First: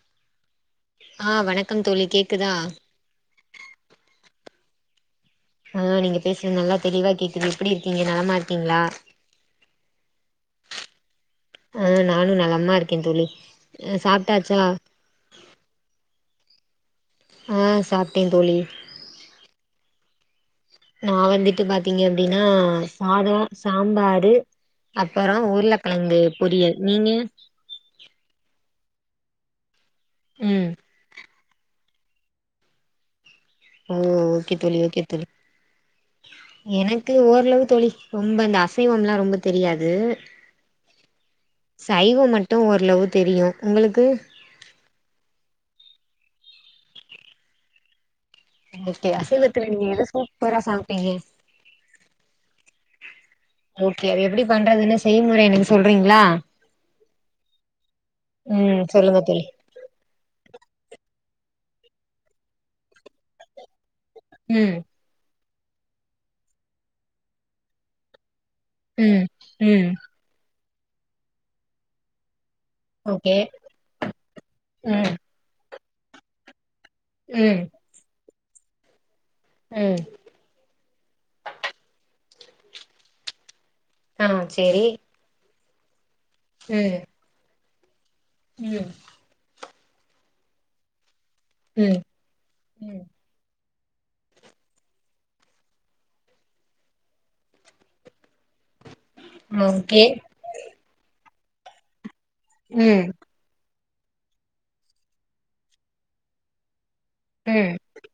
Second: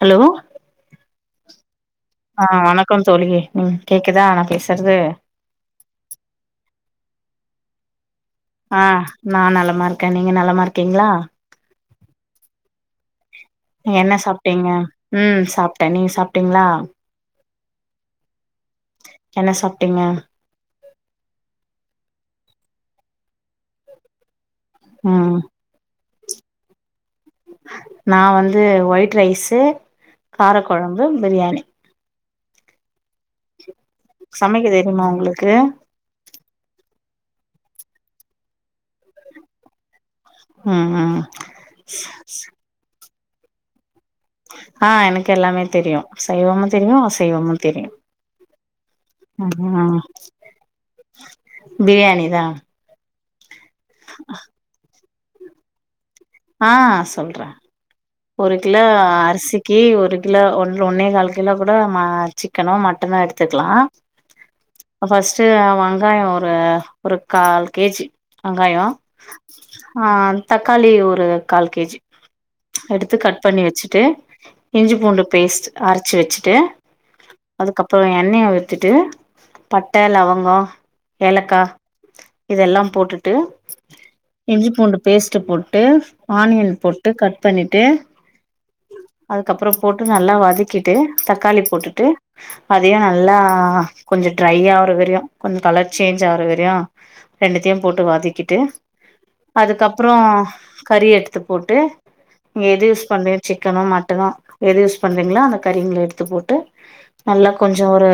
Hello ஆ வணக்கம் தோழி கேக் ஆ வணக்கம் தோழி ம் கேக்குதா நா பேசுறது ஆ நீங்க பேசுறது நல்லா தெளிவா கேக்குது எப்டி இருக்கீங்க நலமா இருக் ஆ நா நலமாருக்கே நீங்க நலமாருக்கீங்ளா ஆ நானும் நலமா இருக்கே தோழி என்ன சாப்ட்டாச்சா சாப்ட்டீங்க ம் சாப்ட்டே நீங்க சாப்ட்டீங்ளா ம் சாப்ட்டே தோழி என்ன சாப்டீங்க நா வந்துட்டு பாத்தீங்க அப்டின்னா சாதோ சாம்பாரு அப்பறோ ம் உருளக்கிழங்கு பொரியல் நீங்க நா வந்து ஒயிட் ரைஸு ம் காரக்கொழம்பு பிரியாணி ம் ஓகே சமைக்க தோழி ஓகே தெரியுமா தோழி உங்களுக்கு எனக்கு ஓரளவு தோழி ரொம்ப அந்த அசைவல்லா ரொம்ப தெரியாது ம் ம் சைவ‌ மட்டு ஓரளவு தெரியு உங்களுக்கு ஆ எனக்கு எல்லாமே தெரியு சைவமு தெரியு அசைவமு தெரியு ஓகே அசைவத்துல ஆ நீங்க எத சூப்பரா சமைப்பீங்க பிரியாணி தா ஓகே அது எப்டி பண்றதுன்னு செய்யமுறை நீங்க சொல்றீங்களா ஆ சொல்ற ஒரு ம் கிலோ சொல்லுங்க தோழி அரிசி க்கு ஒரு கிலோ ஒன்ற ஒன்னே கால் கிலோ கூட மா சிக்கனோ மட்டனோ எடுத்துக்கலா ம் ஃபஸ்ட்டு அ வெங்காயோ ஒரு ஒரு கால் கேஜி வெங்காயோ ம் ம் ஆ தக்காளி ஒரு கால் கேஜி எடுத்து ஓகே கட் பண்ணி வச்சுட்டு இஞ்சி ம் பூண்டு பேஸ்ட்டு அரைச்சு வச்சுட்டு ம் அதுக்கப்புறோ எண்ணைய ஊத்துட்டு பட்ட ம் லவங்கோ ஏலக்கா இதெல்லாம் போட்டுட்டு ஆ இஞ்சி சேரி பூண்டு பேஸ்ட்டு போட்டு ஆனியன் ம் போட்டு கட் பண்ணிட்டு ம் அதுக்கப்புறோ போட்டு நல்லா வதக்கிட்டு தக்காளி ம் போட்டுட்டு ம் அதயும் ந ல்லா கொஞ்சோ ட்ரை ஆவுற வரையு கொஞ்சோ கலர் சேஞ்ச் ஆவுற வரையு ரெண்டுத்தையும் போட்டு வதக்கிட்டு ஓகே அதுக்கப்புறோ கறி எடுத்து போட்டு நீ எது யூஸ் ம் பண்றீயோ சிக்கனோ மட்டனோ எது யூஸ் பண்றீங்களோ அந்த கறிங்களை எடுத்து போட்டு நல்லா ம் கொஞ்சோ ஒரு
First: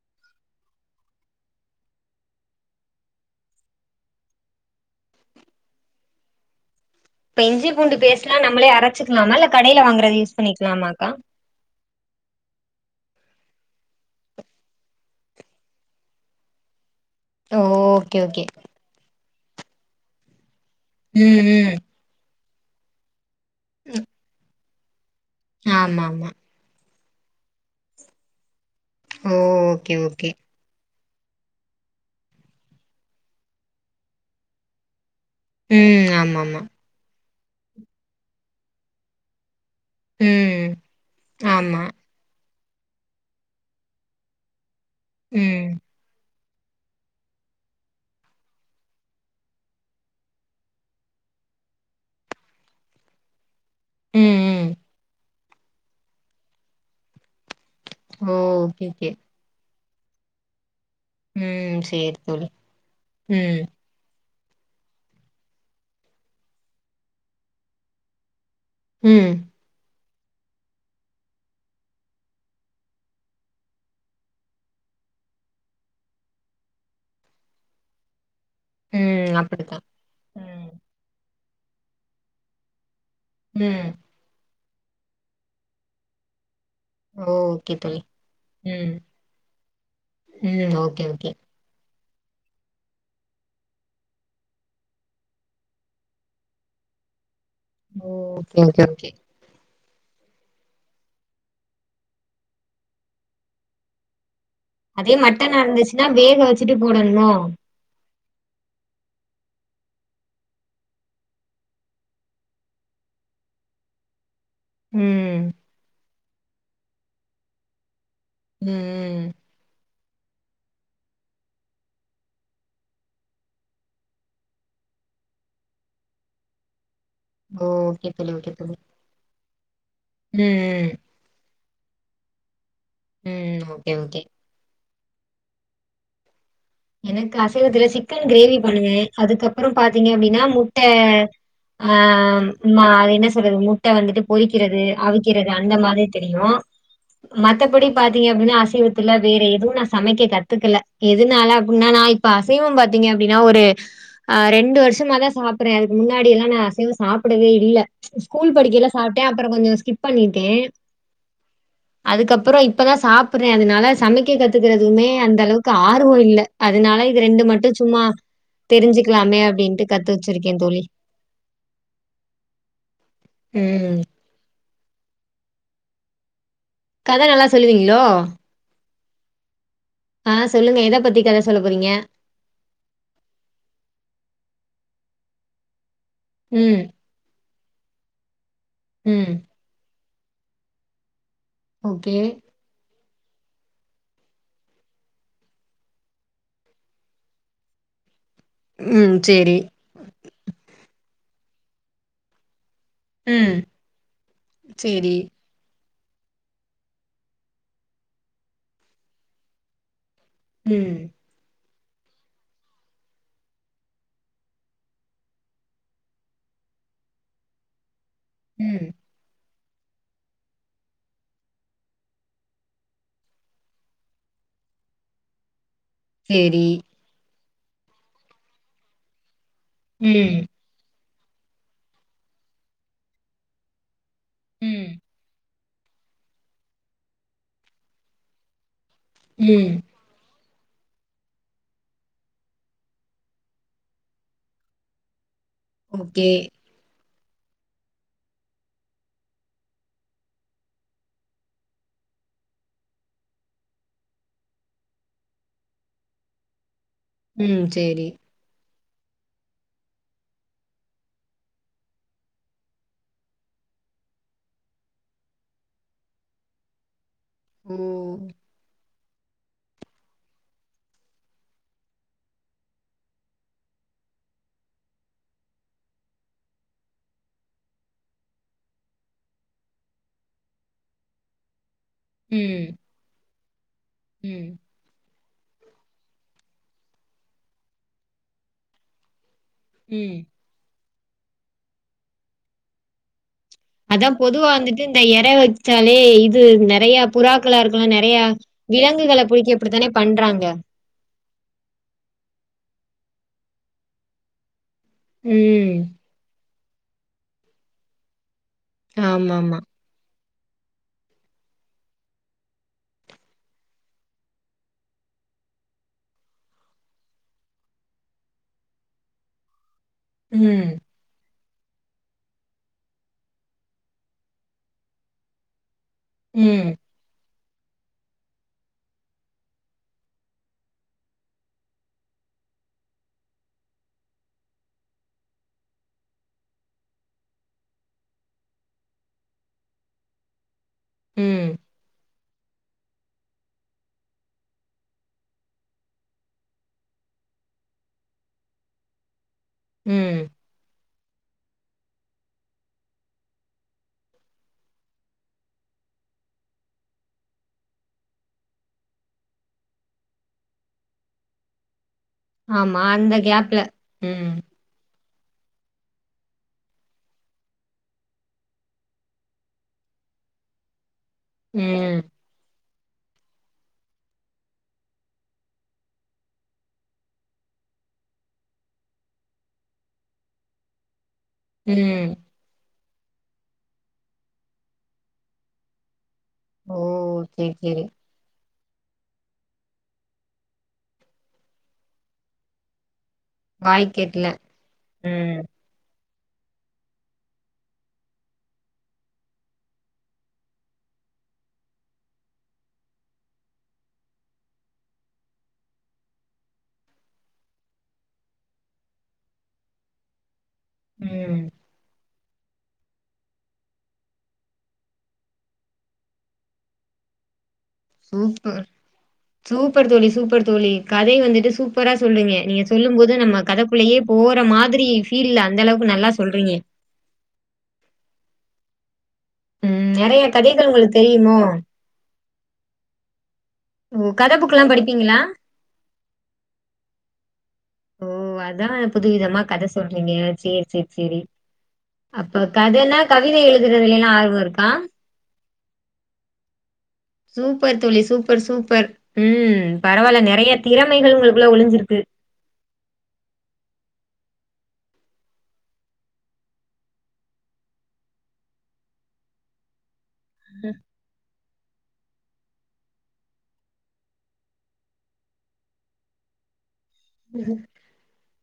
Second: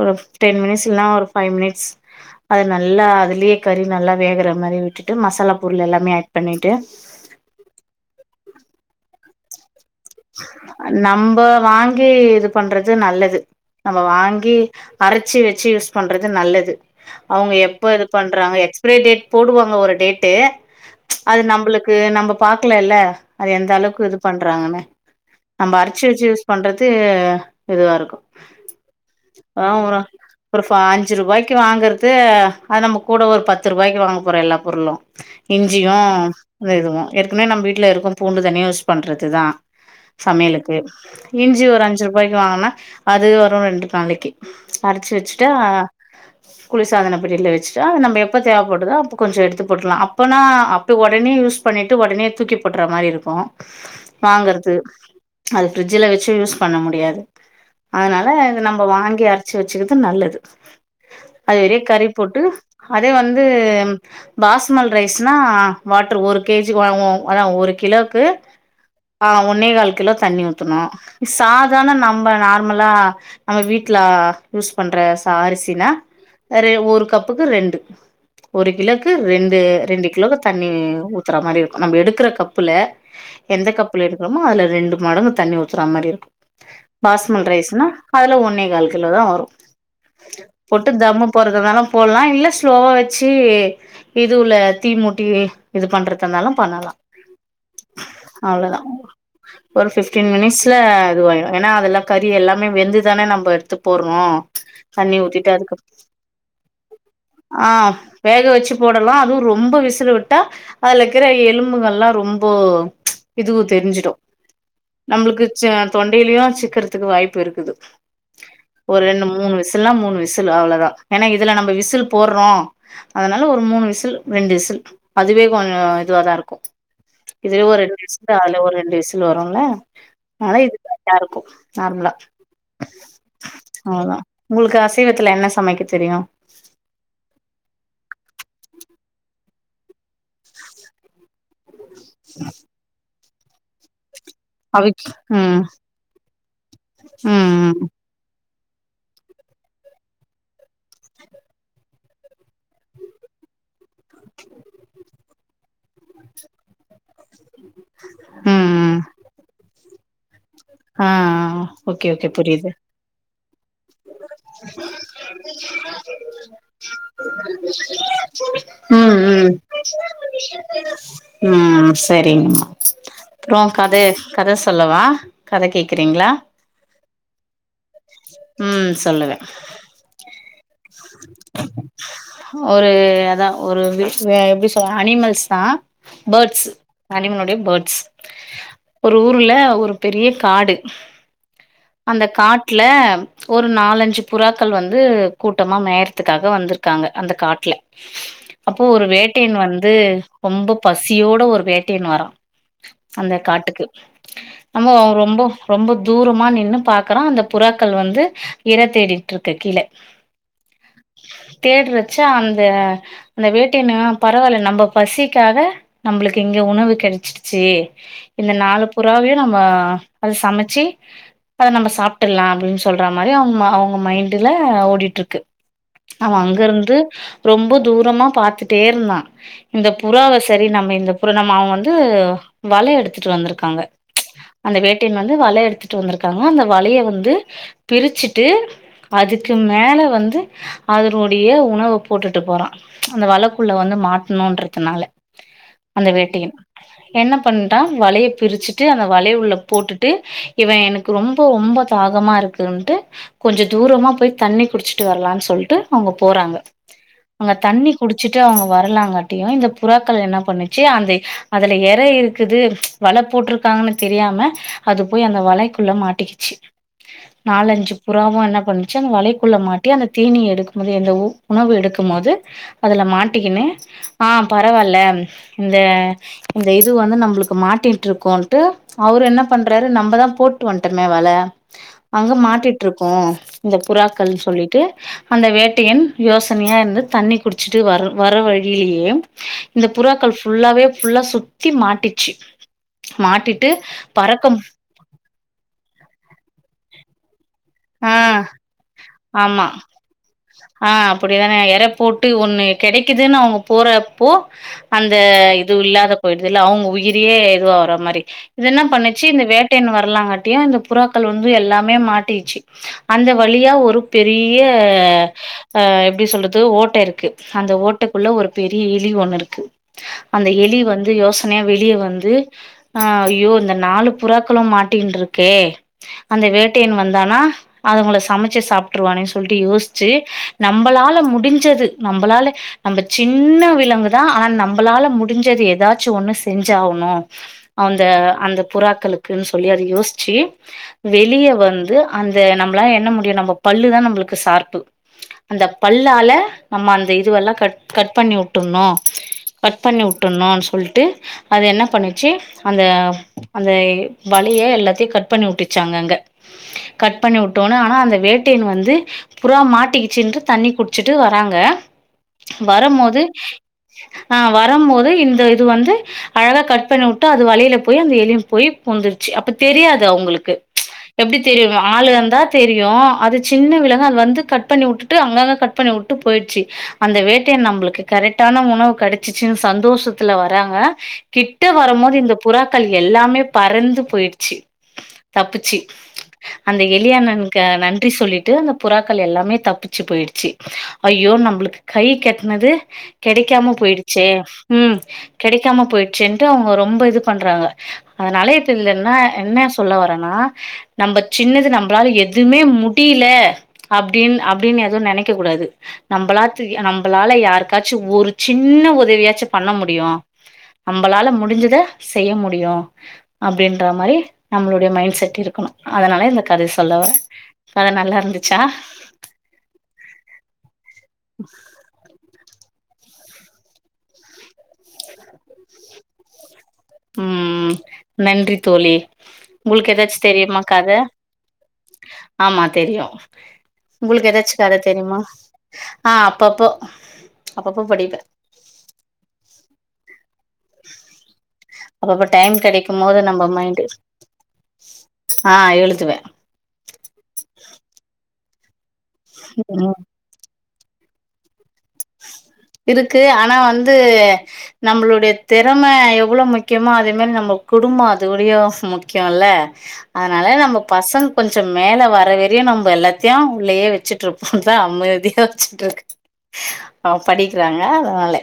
ஒரு டென் மினிட்ஸ் இல்ன்னா ஒரு ஃபைவ் மினிட்ஸ் அது நல்லா அதுலயே கறி நல்லா வேகுற மாரி விட்டுட்டு மசாலா பொருள் எல்லாமே ஆட் பண்ணிட்டு இப்ப இஞ்சி பூண்டு பேஸ்டலா நம்ளே அரைச்சிக்கலாமா இல்ல கடையில வாங்க நம்ப வாங்கி இது பண்றது நல்லது நம்ம வாங்கி அரைச்சு வச்சு யூஸ் பண்றது நல்லது அவுங்க ஓ எப்ப இது ஓகே ஓகே பண்றாங்க எக்ஸ்பரை டேட் போடுவாங்க ஒரு டேட்டு அது ம் ம் நம்பளுக்கு நம்ப பாக்கலல்ல அது எந்த அளவுக்கு இது பண்றாங்கன்னு நம்ம ஆமா அரச்சு வச்சு ஆமா யூஸ் பண்றது இதுவா இருக்கு ஓகே ஓகே [unintelligible] ஒரு ஃபா அஞ்சு ரூபாய்க்கு வாங்குறது அது நம்ம கூட ஒரு பத்து ரூபாய்க்கு வாங்க போறோ எல்லா பொருளு இஞ்சியு ம் ஆமா ஆமா இந்த இதுவு ஏற்கனவே நம்ப வீட்ல இருக்கு பூண்டு தனியா யூஸ் பண்றது தா ம் சமையலுக்கு இஞ்சி ஒரு ஆமா அஞ்சு ரூபாய்க்கு வாங்குனா அது வரு ரெண்டு நாளைக்கு அரச்சு வச்சுட்டா ம் குளிர்சாதன பெட்டியில வச்சுட்டா நம்ம எப்போ தேவப்படுதோ அப்போ கொஞ்சோ எடுத்து போட்லா அப்பன்னா அப் ஒடனே யூஸ் பண்ணிட்டு ஒடனே தூக்கி போட்டுற மாரி இருக்கு ம் வாங்கறது ம் அது ஃபிரிட்ஜ்ல வச்சு யூஸ் பண்ண முடியாது அதனால ஓ நம்ம ஓகே ஓகே வாங்கி அர ச்சு வச்சுக்கிறது நல்லது அதுலே ம் கறி சேரி போட்டு தோழி அதே வந்து ம். பாஸ்மல் ரைஸ்னா வாட்டரு ஒரு கேஜி வாங்குவோ ஆனா ஒரு கிலோக்கு ஆ ம். ஒன்னே கால் கிலோ தண்ணி ஊத்தணு சாதாரண நம்ப நார்மலா நம்ம வீட்டுல யூஸ் பண்ற ச அரிசில அது ஒரு கப்புக்கு ரெண்டு ஒரு கிலோக்கு ம். ரெண்டு அப்படித்தான். ரெண்டு கிலோக்கு தண்ணி ம். ஊத்துற மாரி இருக்கு நம்ம எடுக்கிற கப்புல எந்த ம். கப் எடுக்குறோமோ அதுல ரெண்டு மடங்கு தண்ணி ஊத்தர மாரி இருக்கு பாஸ்மல் ஓகே ரைஸ்னா தோழி. அதுல ஒன்னே கால் ம். கிலோ தா வரும் ம். போட்டு ஓகே, தம்மு ஓகே. போற துனாலு போடலா இல்ல ஸ்லோவா வச்சி இதுவுல தீ மூட்டி இது பண்றதுனாலு பண்ணலா ஓ ஓகே அவ்ளோதா ஓகே ஓகே ஒரு சிக்ஸ்டின் மினிட்ஸ்ல இதுவாயிடு ஏனா அதெல்லா கறி எல்லாமே வெந்துதான நம்ம எடுத்து போடுறோ அதே தண்ணி ஊத்திட்டு மட்டனா அதுக்கப் இருந்துச்சுன்னா வேக வச்சுட்டு போடணுமோ? ஆ வேக வச்சு போடலா அதுவு ரொம்ப விசிலு விட்டா அதுல இக்கிற எலும்புங்கல்லா ரொம்ப இதுவு தெரிஞ்சுடு ம் முழுக்கச்ச தொண்டையிலு சிக்கறதுக்கு வாய்ப்பு இருக்குது ஒரு ரெண்டு ம். மூணு விஸ் ல்லா மூணு விசிலு அவ்ளோதா ஏனா இதுல நம்ம விசில் போடுறோ அதனால ஒரு மூணு விசில் ரெண்டு விசில் அதுவே கொஞ்சோ இதுவாதா இருக்கு இதுவே ஒரு ரெண்டு ஓகே விசி தோழி, ஓகே தோழி. ரெண்டு விசில் வருல்ல ம். அதா இதுக்கு ம். இதா இருக்கு நார்மலா ம். ஓகே, அவ்ளோதா ஓகே. உங்களுக்கு அசைவத்துல என்ன சமைக்க தெரியு எனக்கு அசைவத்துல சிக்கன் கிரேவி பண்ணுவே அதுக்கப்புறோ பாத்தீங்க அப்டினா முட்ட ஆ மா அது என்ன சொல்லுறது முட்ட வந்துட்டு பொறிக்கிறது அவிக் அவிக்கிறது ம் அந்த மாதிரி தெரியு ம் ம் மத்தபடி பாத்தீங்க மத்தபடி அசைவத்துல வேற எதுவு நா சமைக்க கத்துக்கல எதுனால முன்னன்னா இப்ப அசைவம் பாத்தீங்க அப்டினா ஒரு ஆ ரெண்டு வருஷமா தா சாப்பிடுறே அதுக்கு முன்னாடியெல்லா நா அசைவம் சாப்பிடவே இல்ல ம் ஸ்கூல் படிக்கைல்ல ம் சாப்பிட்டே அப்புறோ கொஞ்சோ ஸ்கிப் பண்ணிட்டே ஆ ஆ அதுக்கப்புறோ இப்பதா சாப்பிடுறே அதனால சமைக்க கத்துக்கிறதுமே அந்த அளவுக்கு ஆர்வோ இல்ல அதனால இது ரெண்டு மட்டு சும்மா ம் தெரிஞ்சுக்கலாமே ம் அப்டின்ட்டு கத்து வச்சிருக்கே தோழி ம் செரிங்கம்மா அப்புறோ கத ம் கத சொல்லவா கதை கேக்குறீங்களா கதை நல்லா சொல்லுவீங்களோ ம் சொல்லுவே ஆ சொல்லுங்க எத பத்தி கதை சொல்ல போறீங்க ஒரு அதா ஒரு விஷ் வே எப்டி சொல்லலா அனிமல்ஸ் தா பேர்ட்ஸ் ம் அனிமலுடைய பேர்ட்ஸ் ஒரு ம் ஊர்ல ஒரு பெரிய காடு ஓகே அந்த காட்டுல ஒரு நாலஞ்சு புறாக்கள் வந்து கூட்டமா மேயறதுக்காக வந்திருக்காங்க அந்த காட்டுல அப்போ ஒரு ம் வேட்டையன் சேரி வந்து ரொம்ப பசியோட ஒரு வேட்டையன் வரான் அந்த ம். காட்டுக்கு நம்மோ சரி. ரொம்போ ரொம்ப தூரமா நின்னு பாக்குறா அந்த புறாக்கள் வந்து இற தேடிட்டு இருக்கு கீழ ம் தேடுறச்ச அந்த அந்த வேட்டையனு பரவாயில்ல நம்ம பசிக்காக நம்மளுக்கு இங்க உணவு கெடச்சிடுச்சு இந்த நாலு ம். புறாவையு நம்ம அது சமைச்சி அத நம்ம சாப்பிட்றலா அப்டினு சொல்ற மாரி அவுங்க அவுங்க மைண்டுல ஓடிட்டு இருக்கு அவ சரி. அங்க இருந்து ரொம்ப தூரமா பாத்துட்டே இருந்தா இந்த புறாவ ம், சரி நம்ம இந்த புற நம்ம அவ வந்து வல எடுத்துட்டு வந்துருக்காங்க அந்த ம், வேட்டையன் வந்து வலைய எடுத்துட்டு வந்திருக்காங்க அந்த வலைய வந்து பிரிச்சுட்டு அதுக்கு ம். மேல வந்து அதனுடைய உணவ போட்டுட்டு போறா அந்த வலக்குள்ள வந்து மாட்ணுன்றுக்கனால அந்த ஓகே. வேட்டையின் என்ன பண்ணிட்டா வலைய பிரிச்சுட்டு ட்டு அந்த வலே உள்ள போட்டுட்டு இவ எனக்கு ரொம்போ ரொம்போ தாகமா இருக்குன்ட்டு கொஞ்ச தூரமா போய் தண்ணி குடிச்சிட்டு வர்லான் சொல்ட்டு அவுங்க போறாங்க அங்க ம். தண்ணி சரி. குடிச்சிட்டு அவ்ங்க வரலாங்காட்டியு இந்த புறாக்கள் என்ன பண்ணுச்சு அந்த அதுல எற இருக்குது வல போட்ரு காங்கனு தெரியாம அது போய் அந்த வலைக்குள்ள மாட்டிக்கிச்சி ஓ! நாலஞ்சு புறாவு என்ன பண்ணச்சு அந்த வலைக்குள்ள மாட்டி அந்த தீனி எடுக்குபோது எந்த உணவு எடுக்குபோது அதுல மாட்டிக்கினு ஆ பரவால்ல இந்த இந்த இது வந்து நம்மளுக்கு மாட்டிட்டு இருக்கோ ட்டு அவரு என்ன பண்றாரு நம்பதா போட்டு வன்ட்டமே வல அங்க ம், மாட்டிட்டு இருக்கு இந்த புறாக்கள்னு ம், சொல்லிட்டு அந்த வேட்டையன் யோசனையா இருந்து தண்ணி குடிச்சிட்டு வர்ற வர்ற வழியிலயே இந்த ம். புறாக்கள் ஃபுல்லாவே ஃபுல்லா சுத்தி மாட்டிச்சு மாட்டி அதா பொதுவா வந்துட்டு இந்த எற வெச்சாலே இது நெறையாப் புறாக்களா இருக்கல்லா ஆ நெறைய விலங்குகள புடிக்க ஆமா இப்டித்தானே பண்றாங்க ஆ அப்டிதான எற போட்டு ஒண்ணு கிடைக்குதூனு அவங்க போறப்போ அந்த ம். இது இல்லாத போயிடுதுல அவங்க உயிரியே இது ஆவுற மாரி இது என பண்ணுச்சு இந்த ஆமாமா. வேட்டைன்னு வரலாங்கட்டியு இந்த புறாக்கள் வந்து எல்லாமே மாட்டிச்சு அந்த வழியா ஒரு பெரிய அ எப்டி சொல்றது ஓட்ட இருக்கு அந்த ஓட்டைக்குள்ள ஒரு பெரிய எலி ஒண்ணு இருக்கு அந்த ம், எலி வந்து யோசன அனையா வெளியே வந்து அ யோ இந்த நாலு புறாக்களு மாட்டிண்டு இருக்கே அந்த ம், வேட்டையன் வந்தானா அதங்கள சமைச்சு சாப்ட்டுருவானே சொல்ட்டு யோசிச்சு நம்பளால முடிஞ்சது நம்பளால நம்ப சின்ன விலங்குதா ஆனா நம்பளால முடிஞ்சது எதாச்சு ஒண்ணு செஞ்சாவனு அந்த அந்த புறாக்களுக்குன்னு சொல்லி அத யோசிச்சு வெளிய ம், வந்து இத நம்மளா என்ன முடியு நம்ம பல்லுதா நம்மளுக்கு சார்பு அந்த பல்லால நம்ம அந்த இதுவெல்லா கட் கட் பண்ணி விட்டுணு கட் பண்ணி ம். விட்டணு சொல்ட்டு அது என்ன பண்ணிச்சு அந்த அந்த வலைய எல்லாத்தையு கட் பண்ணி உட்டுச்சாங்க அங்க கட் பண்ணி விட்டோன்னே ஆனா அந்த வேட்டையன் வந்து புறா மாட்டக்குச்சின்ட்டு தண்ணி குடிச்சுட்டு வராங்க ஆமா, அந்த வரும்போது கேப்ல. ம், ஆ வரும் போது இந்த இது வந்து அழகா கட் பண்ணி உட்டு அது வலைல போய் அந்த எலியு போய் பூந்துருச்சு அப்ப தெரியாது அவுங்களுக்கு எப்டி தெரியுங்க ம், தா தெரியு அது சின்ன விலங்கு அது வந்து கட் பண்ணி விட்டுட்டு அங்கங்க கட் பண்ணி விட்டு போயிடுச்சு அந்த வேட்டையன் நம்மளுக்கு கரெக்டான உணவு கிடைச்சிச்சுன்னு சந்தோஷத்துல வராங்க கிட்ட வரு ம். போது இந்த புறாக்கள் எல்லாமே பறந்து போயிடுச்சு தப்புச்சு ஓ! அந்த எலி சரி, அண்ணனுக்கு சரி. நன்றி சொல்லிட்டு அந்த புறாக்கள் எல்லாமே தப்பிச்சு போயிடுச்சு ஐயோ நம்பளுக்கு கைக்கு எட்னது கெடைக்கா வாய்க்கெட்டல. போயிடுச்சே ம் கெடைக்கா போயிடுச்சே அவுங்க ரொம்ப இது பண்றாங்க அதுனால இப்ப இதுல என்ன என்ன சொல்ல வரேன்னா நம்ப சின்னது நம்பளால எதுமே முடில அப்டின் அப்டினு எதுவு நெனைக்க கூடாது நம்பளாச் நம்பளால யாருக்காச்சு ஒரு சின்ன உதவியாச்சு பண்ண முடியு நம்பளால ம். முடிஞ்சத செய்ய முடியு அப்டின்ற மாரி நம்மளோட மைன்ட் செட்டு இருக்கனு அதனாலே இந்த கதைய சொல்லவா சூப்பர் சூப்பர் தோழி சூப்பர் தோழி கத வந்துட்டு சூப்பரா சொல்றீங்க நீங்க சொல்லும் போது நம்ம கத உள்ளயே போற மாதிரி ஃபீல்ல அந்த அளவுக்கு நல்லா சொல்றீங்க ம் ம் நன்றி தோழி ம் உங்களுக்கு ஏதாச்சி நெறைய தெரியுமா கதைகள் கத உங்களுக்கு தெரியுமோ? ஆமா தெரியு ஓ! உங்களுக்கு கதை ஏதாச்சி புக்லாம் கதா படிப்பீங்களா? தெரியுமா ஆ அப்பப்போ அப்பப்போ படிப்ப ஓ அதா புதுவிதமா கத சொல்றீங்க சேரி செரி செரி அப்பப்போ அப்ப டைம் கதனா கெடைக்கும் போது கவித நம்ம மைண்டு எழுதுறதுலயில்லா ஆர்வ இருக்கா ஆ எழுதுவ சூப்பர் தோழி சூப்பர் சூப்பர் ம் பரவால்ல நெறைய திறமைகள் உங்களுக்குள்ள ஒழிஞ்சிருக்கு இருக்கு ஆனா வந்து நம்மளுடைய தெறம எவளோ முக்கியமோ அதே மாரி நம்ம குடும்போ அதவுடைய ஸ் முக் முக்கியல அதனால நம்ம பசங்க கொஞ்ச மேல வரவே நெறிய நம்ப எல்லாத்தையோ உள்ளயே வெச்சுட்டு இருப்போல்லா அமைதியா வெச்சுட்டு இருக் அவ படிக்கிறாங்க அதனால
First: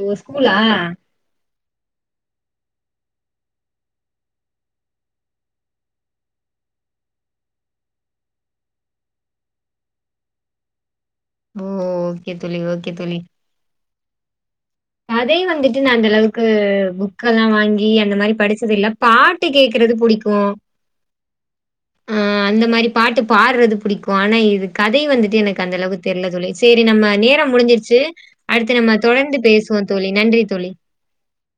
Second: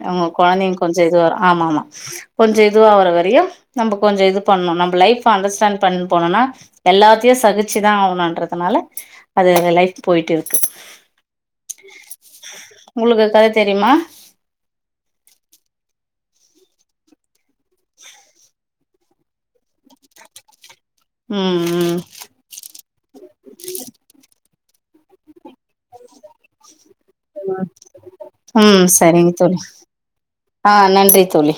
ஓ! அவுங்க ஸ்கூலா? கொழந்தைங்க கொஞ்ச இது வரோ ஆமா ஆமா கொஞ்ச இதுவா வரையு நம்ம கொஞ்ச இது பண்ணோ நம்ம லைஃப் அண்டர்ஸ்டாண்ட் பண் போனோனா எல்லாத்தையோ சகிச்சுதா ஆவுன்றதுனால அது லைஃப் போயிட்டு இருக்கு ஓ தோழி, ஓகே தோழி. உங்களுக்கு அது கத தெரியுமா கதை வந்துட்டு நா அந்தளவுக்கு புக்கல்லா வாங்கி அந்த மாரி படிச்சது இல்ல பாட் ட்டு கேக்குறது புடிக்கு ம் ம் ஆ அந்த மாரி பாட்டு பாடுறது புடிக்கோ ஆனா இது கதை வந்துட்டு எனக்கு அந்த அளவுக்குத் தெர்ல தோழி செரி நம்ம நேர ம் முடிஞ்சிருச்சு அடுத்து ம் நம்ம சரிங்க தொடர்ந்து தோழி பேசுவோ தோழி நன்றி தோழி ஆ நன்றி தோழி